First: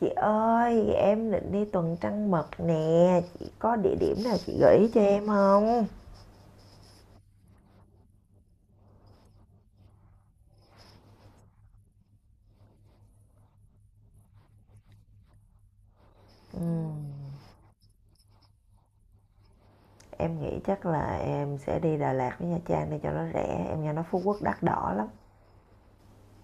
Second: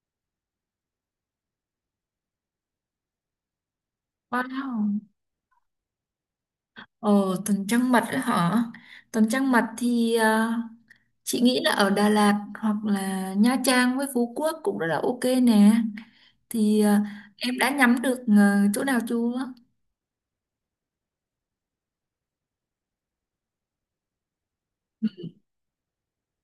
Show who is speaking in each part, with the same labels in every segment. Speaker 1: Chị ơi, em định đi tuần trăng mật nè, chị có địa điểm nào chị gợi ý cho
Speaker 2: Wow.
Speaker 1: em không?
Speaker 2: Ồ, tuần trăng mật ấy hả? Tuần trăng mật thì chị nghĩ là ở Đà Lạt hoặc là Nha Trang với Phú Quốc cũng rất là ok nè. Thì
Speaker 1: Ừm,
Speaker 2: em đã nhắm được chỗ nào chưa?
Speaker 1: em nghĩ chắc là em sẽ đi Đà Lạt với Nha Trang để cho nó rẻ, em nghe nói Phú Quốc đắt đỏ lắm.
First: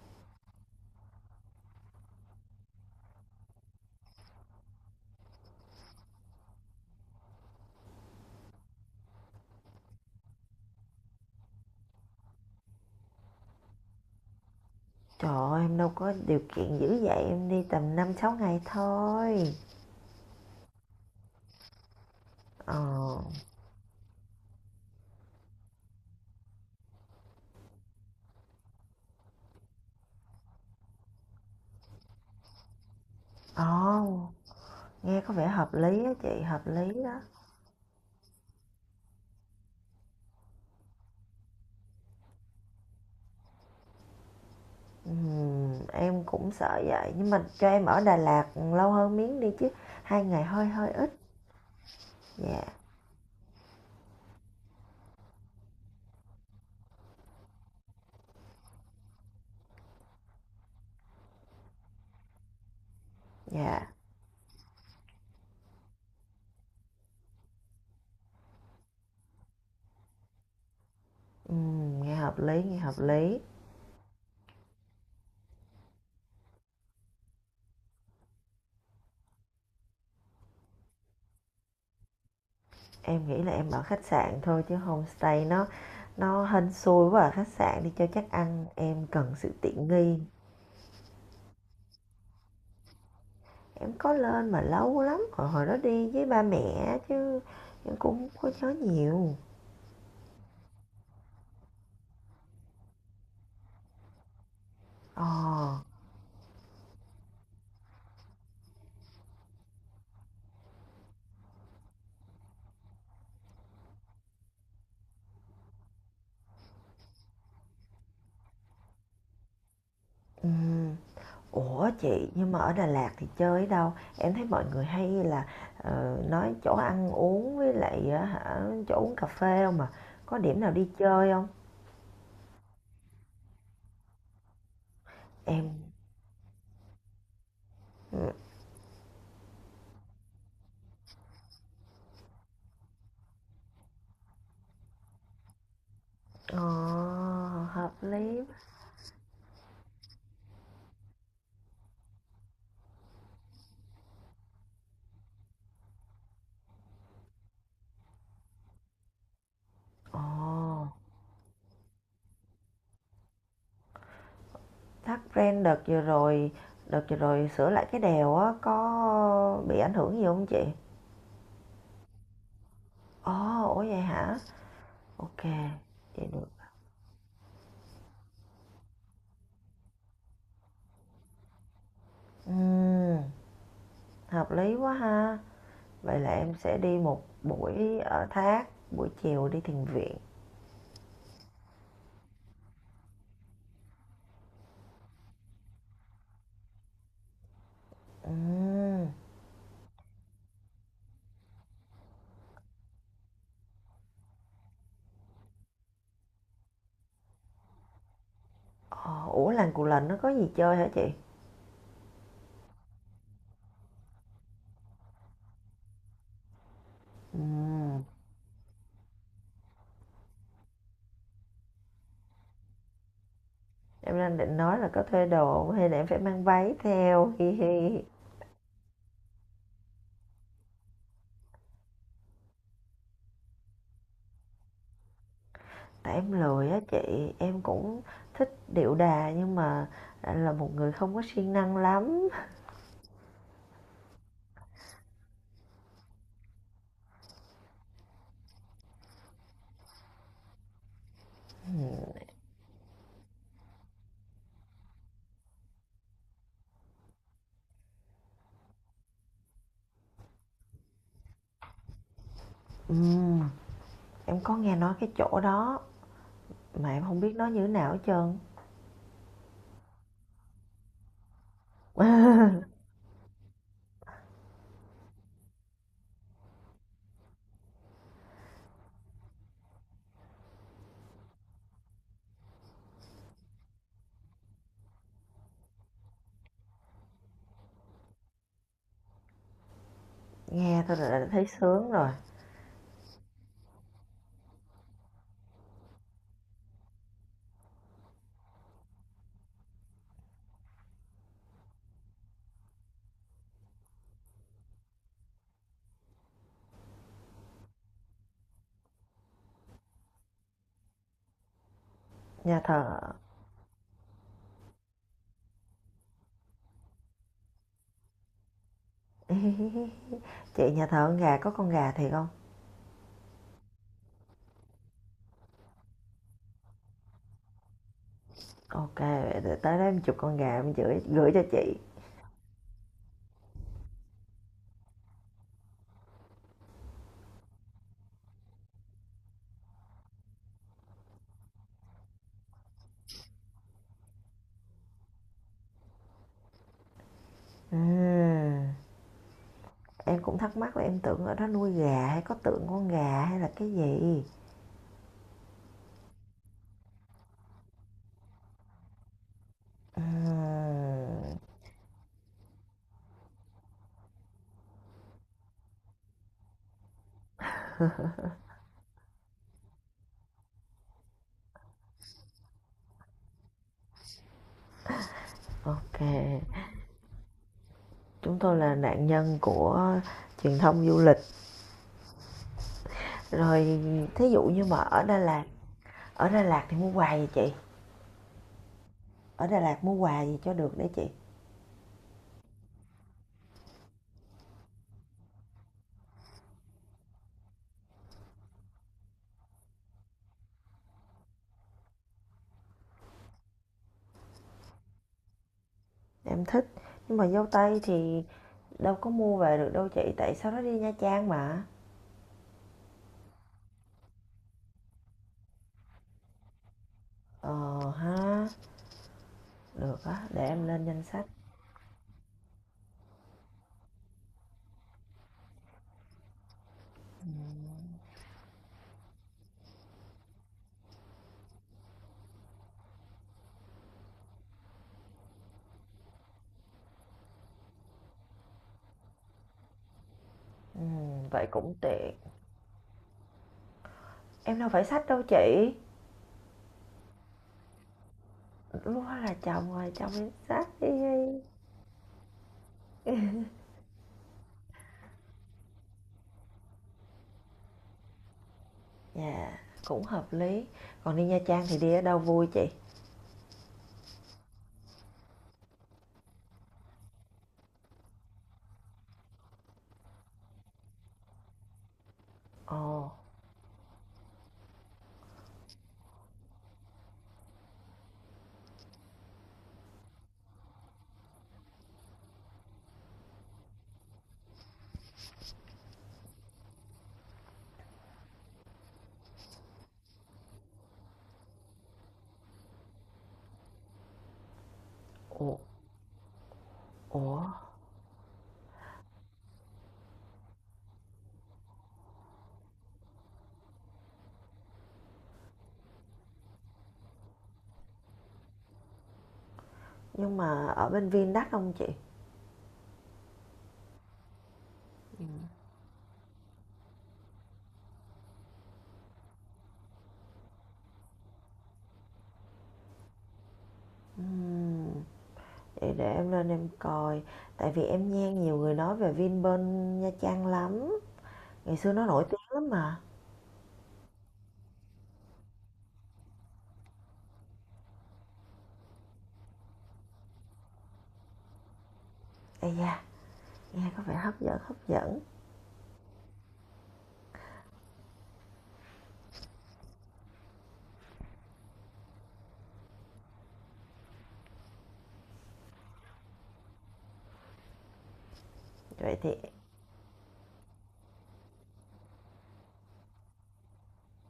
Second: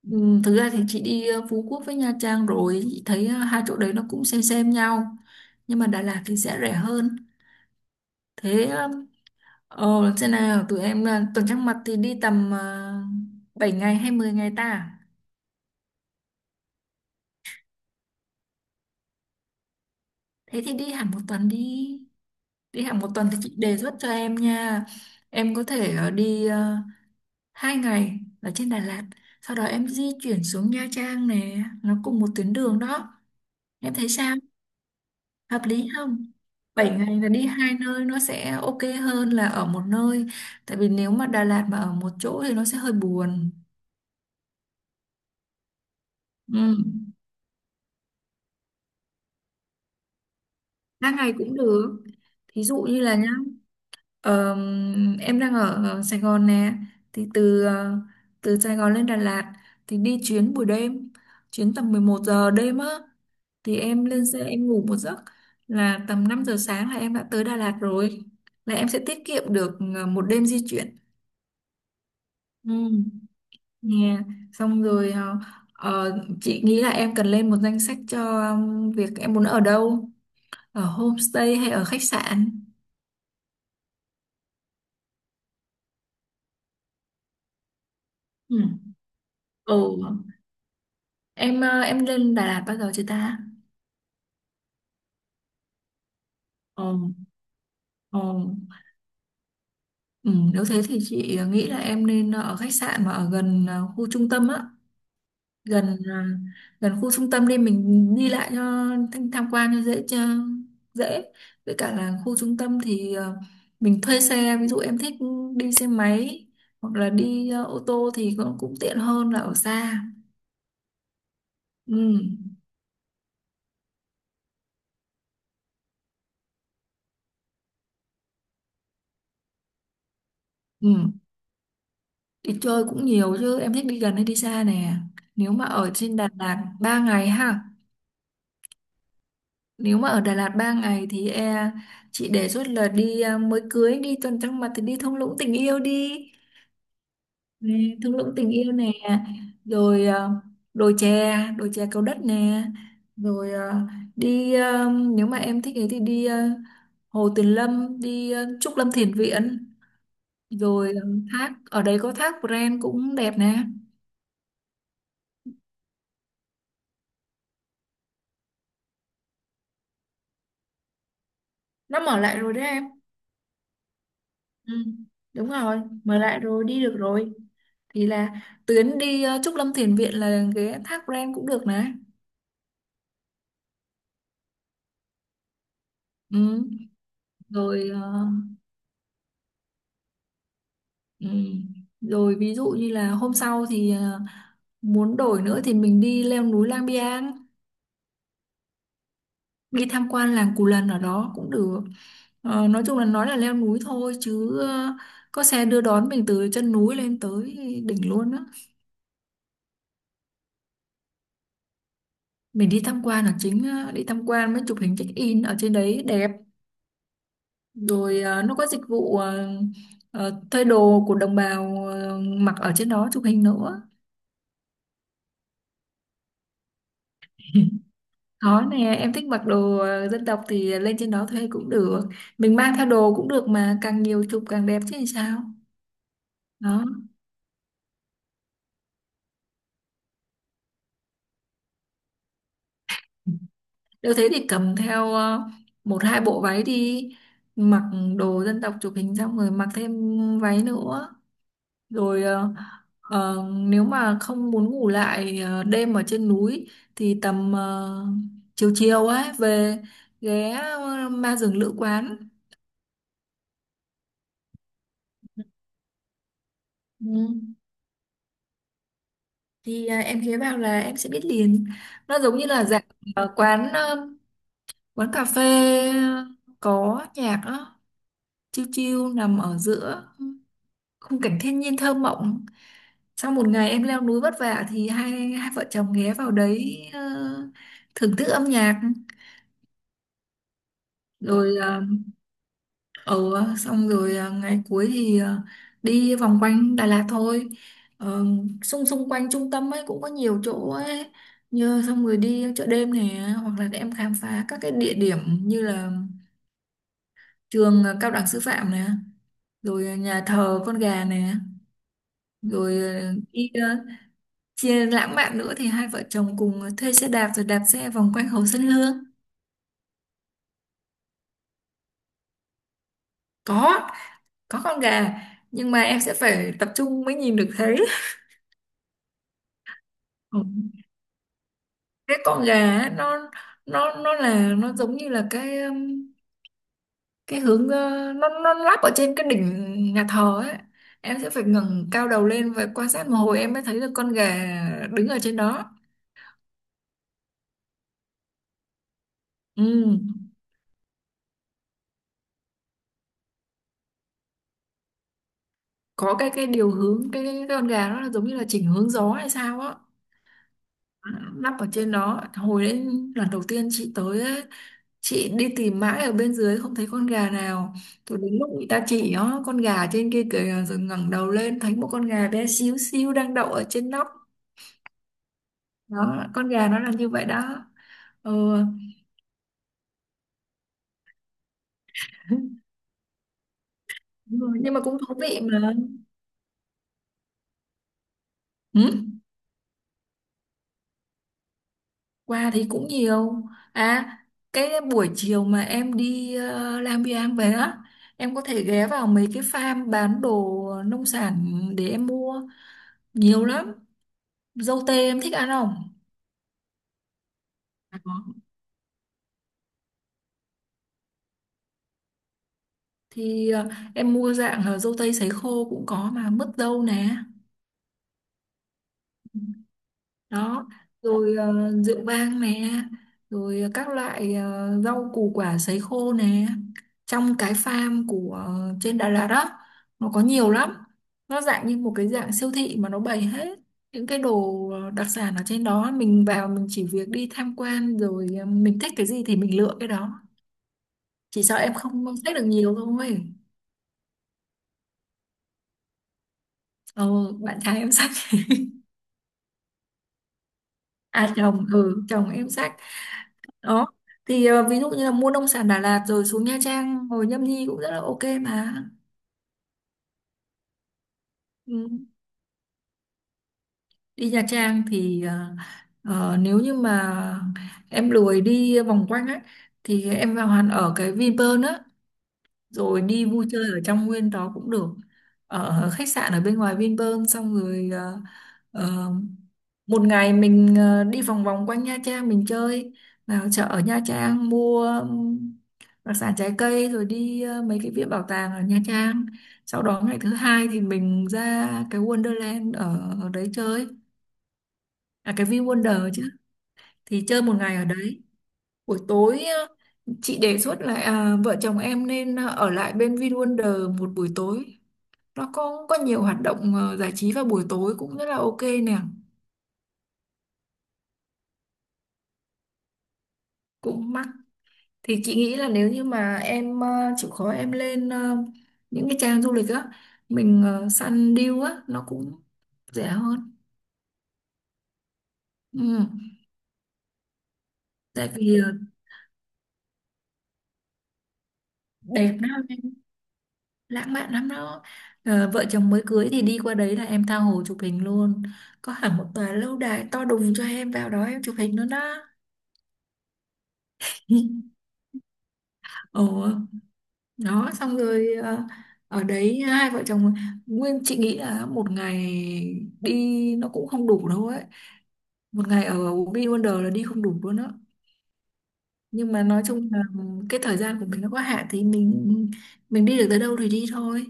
Speaker 2: Ừ, thực ra thì chị đi Phú Quốc với Nha Trang rồi, chị thấy hai chỗ đấy nó cũng xem nhau. Nhưng mà Đà Lạt thì sẽ rẻ hơn. Thế ờ, Thế nào tụi em tuần trăng mật thì đi tầm 7 ngày hay 10 ngày ta?
Speaker 1: Trời ơi, em đâu có điều kiện dữ vậy, em đi tầm 5-6 ngày thôi.
Speaker 2: Thế thì đi hẳn 1 tuần đi.
Speaker 1: Ờ,
Speaker 2: Đi hẹn 1 tuần thì chị đề xuất cho em nha. Em có thể đi 2 ngày ở trên Đà Lạt, sau đó em di chuyển xuống Nha Trang nè, nó cùng một tuyến đường đó. Em thấy
Speaker 1: ồ,
Speaker 2: sao?
Speaker 1: nghe có vẻ
Speaker 2: Hợp
Speaker 1: hợp
Speaker 2: lý
Speaker 1: lý á
Speaker 2: không?
Speaker 1: chị, hợp
Speaker 2: 7
Speaker 1: lý
Speaker 2: ngày
Speaker 1: đó.
Speaker 2: là đi hai nơi nó sẽ ok hơn là ở một nơi. Tại vì nếu mà Đà Lạt mà ở một chỗ thì nó sẽ hơi buồn.
Speaker 1: Em cũng
Speaker 2: Ừ.
Speaker 1: sợ vậy, nhưng mà cho em ở Đà Lạt lâu hơn miếng đi chứ, 2 ngày hơi hơi ít.
Speaker 2: 3 ngày cũng được. Thí
Speaker 1: Dạ,
Speaker 2: dụ như là nhá. Ờ, em đang ở Sài Gòn nè, thì từ Sài Gòn lên Đà Lạt thì đi chuyến buổi đêm, chuyến tầm 11 giờ đêm á, thì
Speaker 1: dạ.
Speaker 2: em lên xe em ngủ một giấc, là tầm 5 giờ sáng là em đã tới Đà Lạt rồi, là em sẽ tiết kiệm được 1 đêm di chuyển.
Speaker 1: Nghe hợp lý, nghe hợp
Speaker 2: Ừ.
Speaker 1: lý.
Speaker 2: Nè, xong rồi, chị nghĩ là em cần lên một danh sách cho việc em muốn ở đâu, ở homestay hay ở khách sạn.
Speaker 1: Em nghĩ là em ở khách sạn thôi chứ homestay nó hên xui quá, ở khách sạn đi cho chắc
Speaker 2: Ừ.
Speaker 1: ăn, em cần sự
Speaker 2: Ồ,
Speaker 1: tiện nghi.
Speaker 2: em em lên Đà Lạt bao giờ chưa ta?
Speaker 1: Em có lên mà lâu lắm, hồi hồi đó đi với ba
Speaker 2: Ờ,
Speaker 1: mẹ chứ em
Speaker 2: ờ.
Speaker 1: cũng không có nhớ nhiều.
Speaker 2: Ừ, nếu thế thì chị nghĩ là em nên ở khách sạn mà ở gần khu trung tâm á,
Speaker 1: Ờ,
Speaker 2: gần à, gần khu trung tâm đi mình đi lại cho tham tham quan cho dễ. Với cả là khu trung tâm thì mình thuê xe, ví dụ em thích đi xe máy hoặc là đi ô tô thì cũng cũng tiện hơn là ở xa.
Speaker 1: ừm. Ủa
Speaker 2: Ừ.
Speaker 1: chị, nhưng mà ở Đà Lạt thì chơi ở đâu? Em thấy mọi người hay là nói chỗ ăn uống với lại hả chỗ uống cà phê không mà. Có điểm nào đi
Speaker 2: Ừ.
Speaker 1: chơi không?
Speaker 2: Đi chơi cũng nhiều chứ, em thích đi gần hay đi xa nè? Nếu mà
Speaker 1: Em,
Speaker 2: ở trên Đà Lạt 3 ngày ha
Speaker 1: ừ.
Speaker 2: Nếu mà ở Đà Lạt 3 ngày thì chị đề xuất là đi, mới cưới đi tuần trăng mật thì đi thung lũng tình yêu đi
Speaker 1: Ờ, hợp
Speaker 2: nè, thung lũng
Speaker 1: lý.
Speaker 2: tình yêu nè, rồi đồi chè Cầu Đất nè, rồi đi à, nếu mà em thích ấy thì đi, Hồ Tuyền Lâm, đi Trúc Lâm Thiền Viện,
Speaker 1: Ồ,
Speaker 2: rồi thác ở đấy có thác Pren cũng đẹp nè,
Speaker 1: thắt ren đợt vừa rồi, sửa lại cái đèo á có bị ảnh hưởng gì không chị?
Speaker 2: nó mở lại rồi đấy em.
Speaker 1: Ồ, ủa vậy hả?
Speaker 2: Ừ,
Speaker 1: OK,
Speaker 2: đúng rồi, mở
Speaker 1: vậy
Speaker 2: lại
Speaker 1: được.
Speaker 2: rồi, đi được rồi. Thì là tuyến đi Trúc Lâm Thiền Viện là ghé Thác Pren cũng được nè.
Speaker 1: Ừm, hợp lý quá ha. Vậy là em
Speaker 2: Ừ.
Speaker 1: sẽ đi một
Speaker 2: Rồi
Speaker 1: buổi ở
Speaker 2: ờ,
Speaker 1: Thác, buổi chiều đi thiền viện.
Speaker 2: ừ. Rồi ví dụ như là hôm sau thì muốn đổi nữa thì mình đi leo núi Lang Biang,
Speaker 1: Ừm,
Speaker 2: đi tham quan làng Cù Lần ở đó cũng được. Nói chung là nói là leo núi thôi chứ có xe đưa đón mình từ chân núi lên tới đỉnh luôn á.
Speaker 1: ờ, ủa làng Cù Lần nó có gì chơi hả chị?
Speaker 2: Mình đi tham quan là chính, đi tham quan mới chụp hình check in ở trên đấy đẹp.
Speaker 1: Ừm,
Speaker 2: Rồi nó có dịch vụ thuê đồ của đồng bào, mặc ở trên đó chụp hình nữa.
Speaker 1: em đang định nói là có thuê đồ hông hay là em phải mang váy theo. Hi hi.
Speaker 2: Có nè, em thích mặc đồ dân tộc thì lên trên đó thuê cũng được. Mình mang theo đồ cũng được mà, càng nhiều chụp càng đẹp chứ làm sao.
Speaker 1: Tại em lười á
Speaker 2: Đó.
Speaker 1: chị, em cũng thích điệu đà nhưng mà là một người không có siêng năng lắm.
Speaker 2: Nếu thế thì cầm theo một hai bộ váy đi, mặc đồ dân tộc chụp hình xong rồi mặc thêm váy nữa. Rồi nếu mà không muốn ngủ lại đêm ở trên núi thì tầm chiều chiều ấy về ghé ma rừng lữ quán.
Speaker 1: Ừm, em có nghe nói cái chỗ đó, mà em không
Speaker 2: Ừ.
Speaker 1: biết nó như thế nào hết trơn.
Speaker 2: Thì em ghé vào là em sẽ biết liền. Nó giống như là dạng ờ, quán ờ, quán cà phê, ờ, có nhạc á, chill chill nằm ở giữa khung cảnh thiên nhiên thơ mộng. Sau một ngày em leo núi vất vả thì hai hai vợ chồng ghé vào đấy thưởng thức âm nhạc.
Speaker 1: Nghe thôi là đã thấy
Speaker 2: Rồi ờ,
Speaker 1: sướng rồi.
Speaker 2: Ừ, xong rồi ngày cuối thì đi vòng quanh Đà Lạt thôi. Ờ, xung xung quanh trung tâm ấy cũng có nhiều chỗ ấy. Như xong rồi đi chợ đêm này, hoặc là em khám phá các cái địa điểm như là trường cao đẳng sư phạm này, rồi nhà thờ con gà này,
Speaker 1: Nhà
Speaker 2: rồi
Speaker 1: thờ
Speaker 2: à, đi à, chia lãng mạn nữa thì hai vợ chồng cùng thuê xe đạp rồi đạp xe vòng quanh Hồ Xuân Hương.
Speaker 1: Chị, nhà thờ con gà có con gà thiệt không?
Speaker 2: Có, có con gà, nhưng mà em sẽ phải tập trung mới nhìn được
Speaker 1: OK, để tới đó em chụp con
Speaker 2: thấy.
Speaker 1: gà em gửi gửi cho chị.
Speaker 2: Cái con gà ấy, nó là, nó giống như là cái, cái hướng nó lắp ở trên cái đỉnh nhà thờ ấy. Em sẽ phải ngẩng cao đầu lên và quan sát một hồi em mới thấy được con gà đứng ở trên đó.
Speaker 1: Ừm,
Speaker 2: Ừ.
Speaker 1: em cũng thắc mắc là em tưởng ở đó nuôi gà hay có tượng con gà hay là cái gì.
Speaker 2: Có cái điều hướng, cái con gà nó là giống như là chỉnh hướng gió hay sao á,
Speaker 1: Ừm,
Speaker 2: lắp ở trên đó. Hồi đấy lần đầu tiên chị tới ấy, chị đi tìm mãi ở bên dưới không thấy con gà nào, thì đến lúc người ta chỉ nó con gà trên kia kìa, rồi ngẩng đầu lên thấy một con gà bé xíu xíu đang đậu ở trên nóc.
Speaker 1: OK,
Speaker 2: Đó, con gà nó là như vậy đó. Ừ.
Speaker 1: chúng tôi là nạn nhân của truyền thông du lịch. Rồi, thí
Speaker 2: Đúng
Speaker 1: dụ
Speaker 2: rồi,
Speaker 1: như
Speaker 2: nhưng
Speaker 1: mà
Speaker 2: mà cũng thú vị mà.
Speaker 1: ở Đà Lạt thì mua quà gì chị?
Speaker 2: Ừ.
Speaker 1: Ở Đà Lạt mua quà gì cho được để chị?
Speaker 2: Quà thì cũng nhiều, à cái buổi chiều mà em đi Lam Biang về á, em có thể ghé vào mấy cái farm bán đồ nông sản để em mua, nhiều lắm. Dâu tây em thích ăn không?
Speaker 1: Em thích, nhưng mà dâu tây thì
Speaker 2: Có.
Speaker 1: đâu có mua về được đâu chị, tại sau đó đi Nha Trang mà.
Speaker 2: Thì em mua dạng là dâu tây sấy khô cũng có, mà mứt dâu nè.
Speaker 1: Ờ ha, được á, để em
Speaker 2: Đó.
Speaker 1: lên danh sách.
Speaker 2: Rồi rượu vang nè, rồi các loại rau củ quả sấy khô nè. Trong cái farm của trên Đà Lạt đó, nó có nhiều lắm, nó dạng như một cái dạng siêu thị mà nó bày hết những cái đồ đặc sản ở trên đó, mình vào mình chỉ việc đi tham quan rồi mình thích cái gì thì mình lựa cái đó.
Speaker 1: Ừ,
Speaker 2: Chỉ
Speaker 1: vậy
Speaker 2: sợ
Speaker 1: cũng
Speaker 2: em không
Speaker 1: tiện.
Speaker 2: xách được nhiều thôi.
Speaker 1: Em đâu phải sách đâu chị.
Speaker 2: Ờ Bạn trai em xách.
Speaker 1: Lúc đó là chồng rồi, chồng đi sách đi.
Speaker 2: À chồng, ừ, chồng em xách. Đó, thì ví dụ như là mua nông sản Đà Lạt rồi xuống Nha Trang, hồi Nhâm Nhi cũng rất là ok mà.
Speaker 1: Dạ, cũng hợp lý. Còn đi Nha Trang thì
Speaker 2: Ừ.
Speaker 1: đi ở đâu vui chị?
Speaker 2: Đi Nha Trang thì nếu như mà em lười đi vòng quanh ấy, thì em vào hẳn ở cái Vinpearl á,
Speaker 1: Ồ.
Speaker 2: rồi đi vui chơi ở trong nguyên đó cũng được. Ở khách sạn ở bên ngoài Vinpearl, xong rồi ờ, một ngày mình đi vòng vòng quanh Nha Trang mình chơi, vào chợ ở Nha Trang mua đặc sản trái cây, rồi đi mấy cái viện bảo tàng ở Nha Trang. Sau đó ngày thứ hai thì mình ra cái Wonderland ở đấy chơi, à cái
Speaker 1: Ủa,
Speaker 2: Vin Wonder chứ, thì
Speaker 1: ủa.
Speaker 2: chơi một ngày ở đấy. Buổi tối chị đề xuất là, vợ chồng em nên ở lại bên Vin Wonder một buổi tối, nó có nhiều hoạt động giải trí vào buổi tối cũng rất là ok nè.
Speaker 1: Nhưng mà ở bên Vin đắt không chị?
Speaker 2: Cũng mắc. Thì chị nghĩ là nếu như mà em chịu khó em lên những cái trang du lịch á, mình săn deal á nó cũng rẻ hơn.
Speaker 1: Ừm, vậy
Speaker 2: Ừ.
Speaker 1: để em lên em coi, tại vì em
Speaker 2: Tại
Speaker 1: nghe nhiều
Speaker 2: vì
Speaker 1: người nói về Vin bên Nha Trang lắm, ngày xưa nó nổi
Speaker 2: đẹp
Speaker 1: tiếng
Speaker 2: lắm
Speaker 1: lắm
Speaker 2: em,
Speaker 1: mà.
Speaker 2: lãng mạn lắm đó. Ờ, vợ chồng mới cưới thì đi qua đấy là em tha hồ chụp hình luôn, có hẳn một tòa lâu đài to đùng cho em vào đó em chụp hình luôn đó.
Speaker 1: Ây da, nghe có vẻ hấp dẫn, hấp dẫn.
Speaker 2: Ồ. Đó, xong rồi ở đấy hai vợ chồng nguyên, chị nghĩ là một ngày đi nó cũng không đủ đâu ấy, một ngày ở Ubi Wonder là đi không đủ luôn á.
Speaker 1: Vậy thì
Speaker 2: Nhưng mà nói chung là cái thời gian của mình nó có hạn, thì mình đi được tới đâu thì đi thôi.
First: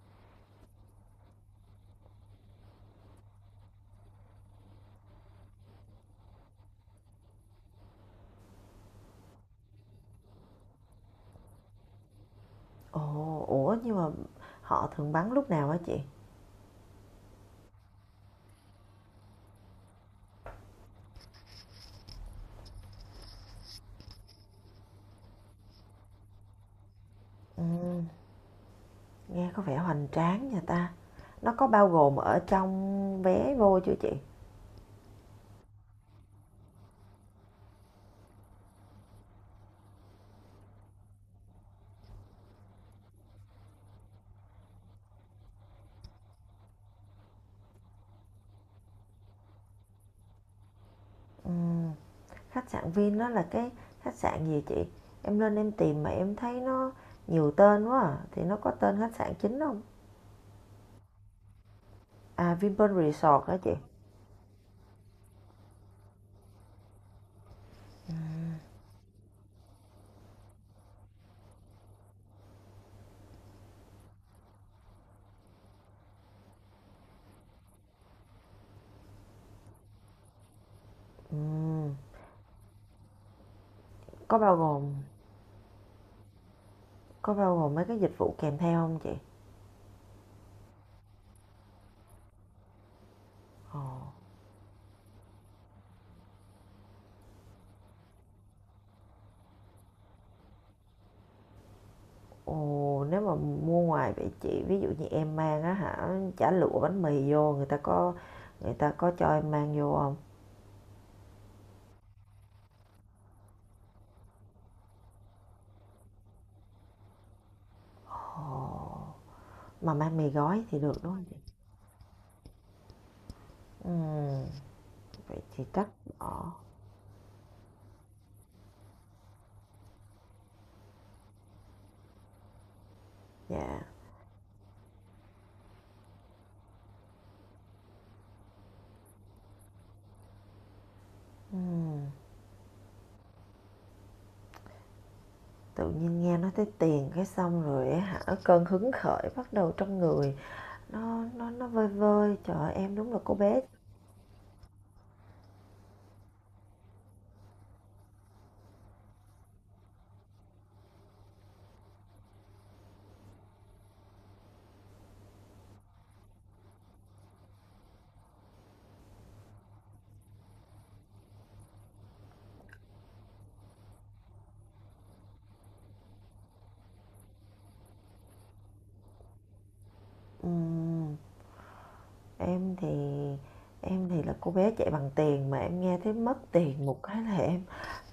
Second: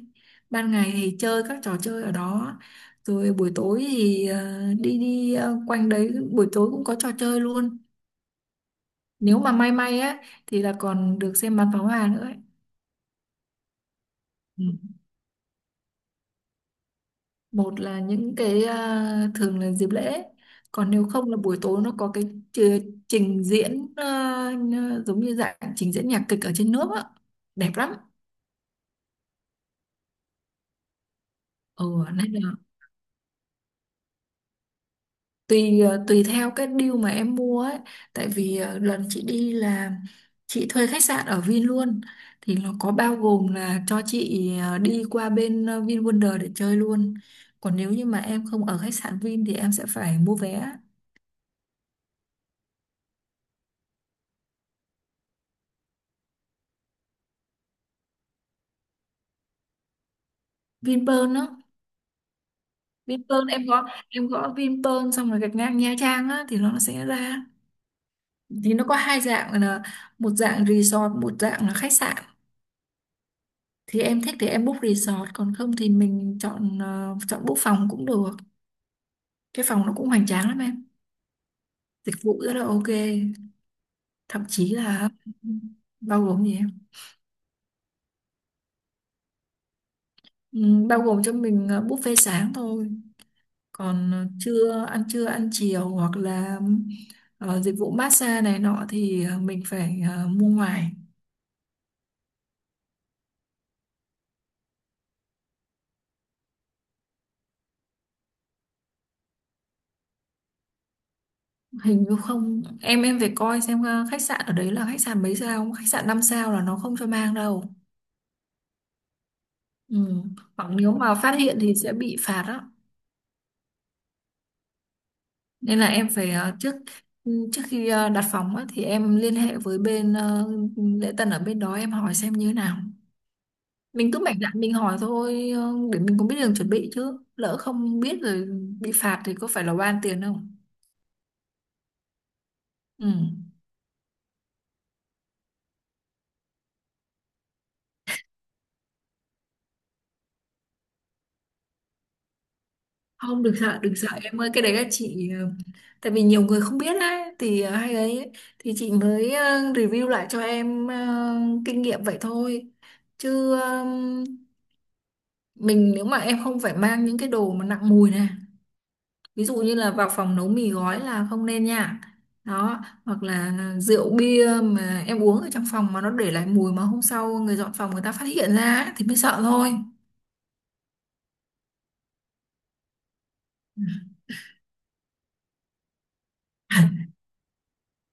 Speaker 2: Ban ngày thì chơi các trò chơi ở đó, rồi buổi tối thì ờ, đi đi ờ, quanh đấy, buổi tối cũng có trò chơi luôn. Nếu mà may may á thì là còn được xem bắn pháo hoa nữa ấy.
Speaker 1: Ồ, ủa nhưng mà
Speaker 2: Ừ.
Speaker 1: họ thường bắn lúc nào hả chị?
Speaker 2: Một là những cái, thường là dịp lễ, còn nếu không là buổi tối nó có cái chi- trình diễn, giống như dạng trình diễn nhạc kịch ở trên nước á, đẹp lắm.
Speaker 1: Ừm, nghe có vẻ hoành tráng nha ta. Nó có bao
Speaker 2: Ừ.
Speaker 1: gồm
Speaker 2: Nên
Speaker 1: ở
Speaker 2: là
Speaker 1: trong vé vô chưa chị?
Speaker 2: tùy, tùy theo cái deal mà em mua ấy. Tại vì lần chị đi là chị thuê khách sạn ở Vin luôn, thì nó có bao gồm là cho chị, đi qua bên Vin Wonder để chơi luôn. Còn nếu như mà em không ở khách sạn Vin thì em sẽ phải mua vé.
Speaker 1: Ừm. Khách sạn Vin đó là cái khách sạn gì chị? Em lên em tìm mà em thấy nó nhiều tên quá à. Thì nó có tên khách sạn chính không?
Speaker 2: Vinpearl á.
Speaker 1: À, Vinpearl Resort
Speaker 2: Vinpearl,
Speaker 1: hả
Speaker 2: em
Speaker 1: chị?
Speaker 2: gõ em gõ Vinpearl xong rồi gạch ngang Nha Trang á thì nó sẽ ra. Thì nó có hai dạng là một dạng resort, một dạng là khách sạn. Thì em thích thì em book resort, còn không thì mình chọn book phòng cũng được. Cái phòng nó cũng hoành tráng lắm em,
Speaker 1: Ừm,
Speaker 2: dịch vụ rất là ok,
Speaker 1: có
Speaker 2: thậm
Speaker 1: bao
Speaker 2: chí
Speaker 1: gồm
Speaker 2: là bao gồm gì em.
Speaker 1: có bao gồm mấy cái dịch vụ kèm theo không chị?
Speaker 2: Bao gồm cho mình buffet sáng thôi,
Speaker 1: Ồ.
Speaker 2: còn trưa ăn, trưa ăn chiều hoặc là dịch vụ massage này nọ thì mình phải mua ngoài.
Speaker 1: Ồ, nếu mà mua ngoài vậy chị, ví dụ như em mang á hả chả lụa bánh mì vô, người ta có cho em mang vô không?
Speaker 2: Hình như không em phải coi xem khách sạn ở đấy là khách sạn mấy sao, khách sạn 5 sao là nó không cho mang đâu.
Speaker 1: Ồ, mà
Speaker 2: Ừ.
Speaker 1: mang mì gói
Speaker 2: Hoặc
Speaker 1: thì
Speaker 2: nếu
Speaker 1: được đúng
Speaker 2: mà
Speaker 1: không
Speaker 2: phát
Speaker 1: chị?
Speaker 2: hiện thì sẽ bị phạt á.
Speaker 1: Ừm, vậy thì
Speaker 2: Nên là
Speaker 1: chắc
Speaker 2: em phải
Speaker 1: bỏ.
Speaker 2: trước, trước khi đặt phòng á, thì em liên hệ với bên lễ tân ở bên đó em hỏi xem như thế nào.
Speaker 1: Dạ.
Speaker 2: Mình cứ mạnh dạn mình hỏi thôi, để mình cũng biết đường chuẩn bị, chứ lỡ không biết rồi bị phạt thì có phải là oan tiền không.
Speaker 1: Ừm.
Speaker 2: Ừ.
Speaker 1: Tự nhiên nghe nói tới tiền cái xong rồi á hả, cơn hứng khởi bắt đầu trong người nó vơi vơi, trời ơi, em đúng là cô
Speaker 2: Không, đừng
Speaker 1: bé.
Speaker 2: sợ đừng sợ em ơi, cái đấy là chị, tại vì nhiều người không biết á thì hay ấy ấy, thì chị mới review lại cho em kinh nghiệm vậy thôi, chứ mình, nếu mà em không phải mang những cái đồ mà nặng mùi này, ví dụ như là vào phòng nấu mì gói là không nên nha. Đó, hoặc là rượu bia mà em uống ở trong phòng mà nó để lại mùi, mà hôm sau người dọn phòng người ta phát hiện ra á, thì mới sợ thôi.
Speaker 1: Ừm, em thì em thì là cô bé chạy bằng tiền, mà em nghe thấy mất tiền một cái là em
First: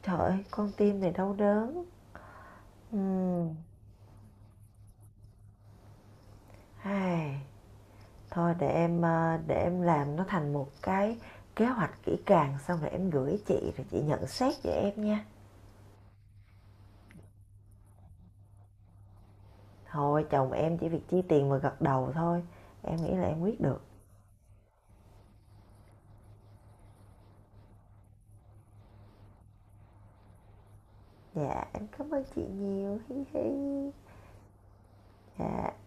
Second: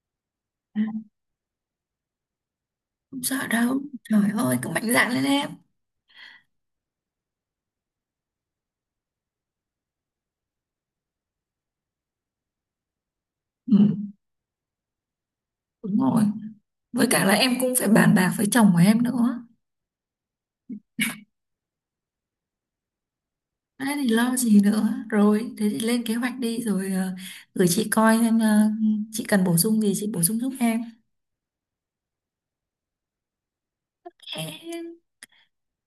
Speaker 1: trời ơi, con tim này đau đớn. Ừ.
Speaker 2: Không sợ đâu, trời ơi, cứ mạnh dạn lên em.
Speaker 1: Ai, thôi để em làm nó thành một cái kế hoạch kỹ càng, xong rồi em gửi chị rồi chị
Speaker 2: Ừ,
Speaker 1: nhận xét cho em nha.
Speaker 2: đúng rồi, với cả là em cũng phải bàn bạc với chồng của em nữa.
Speaker 1: Thôi chồng em chỉ việc chi tiền và gật đầu thôi, em nghĩ là em quyết được.
Speaker 2: Thế thì lo gì nữa, rồi thế thì lên kế hoạch đi, rồi gửi chị coi xem chị cần bổ sung gì chị bổ sung giúp
Speaker 1: Dạ, em cảm ơn chị nhiều. Hi hi.
Speaker 2: em.
Speaker 1: Dạ.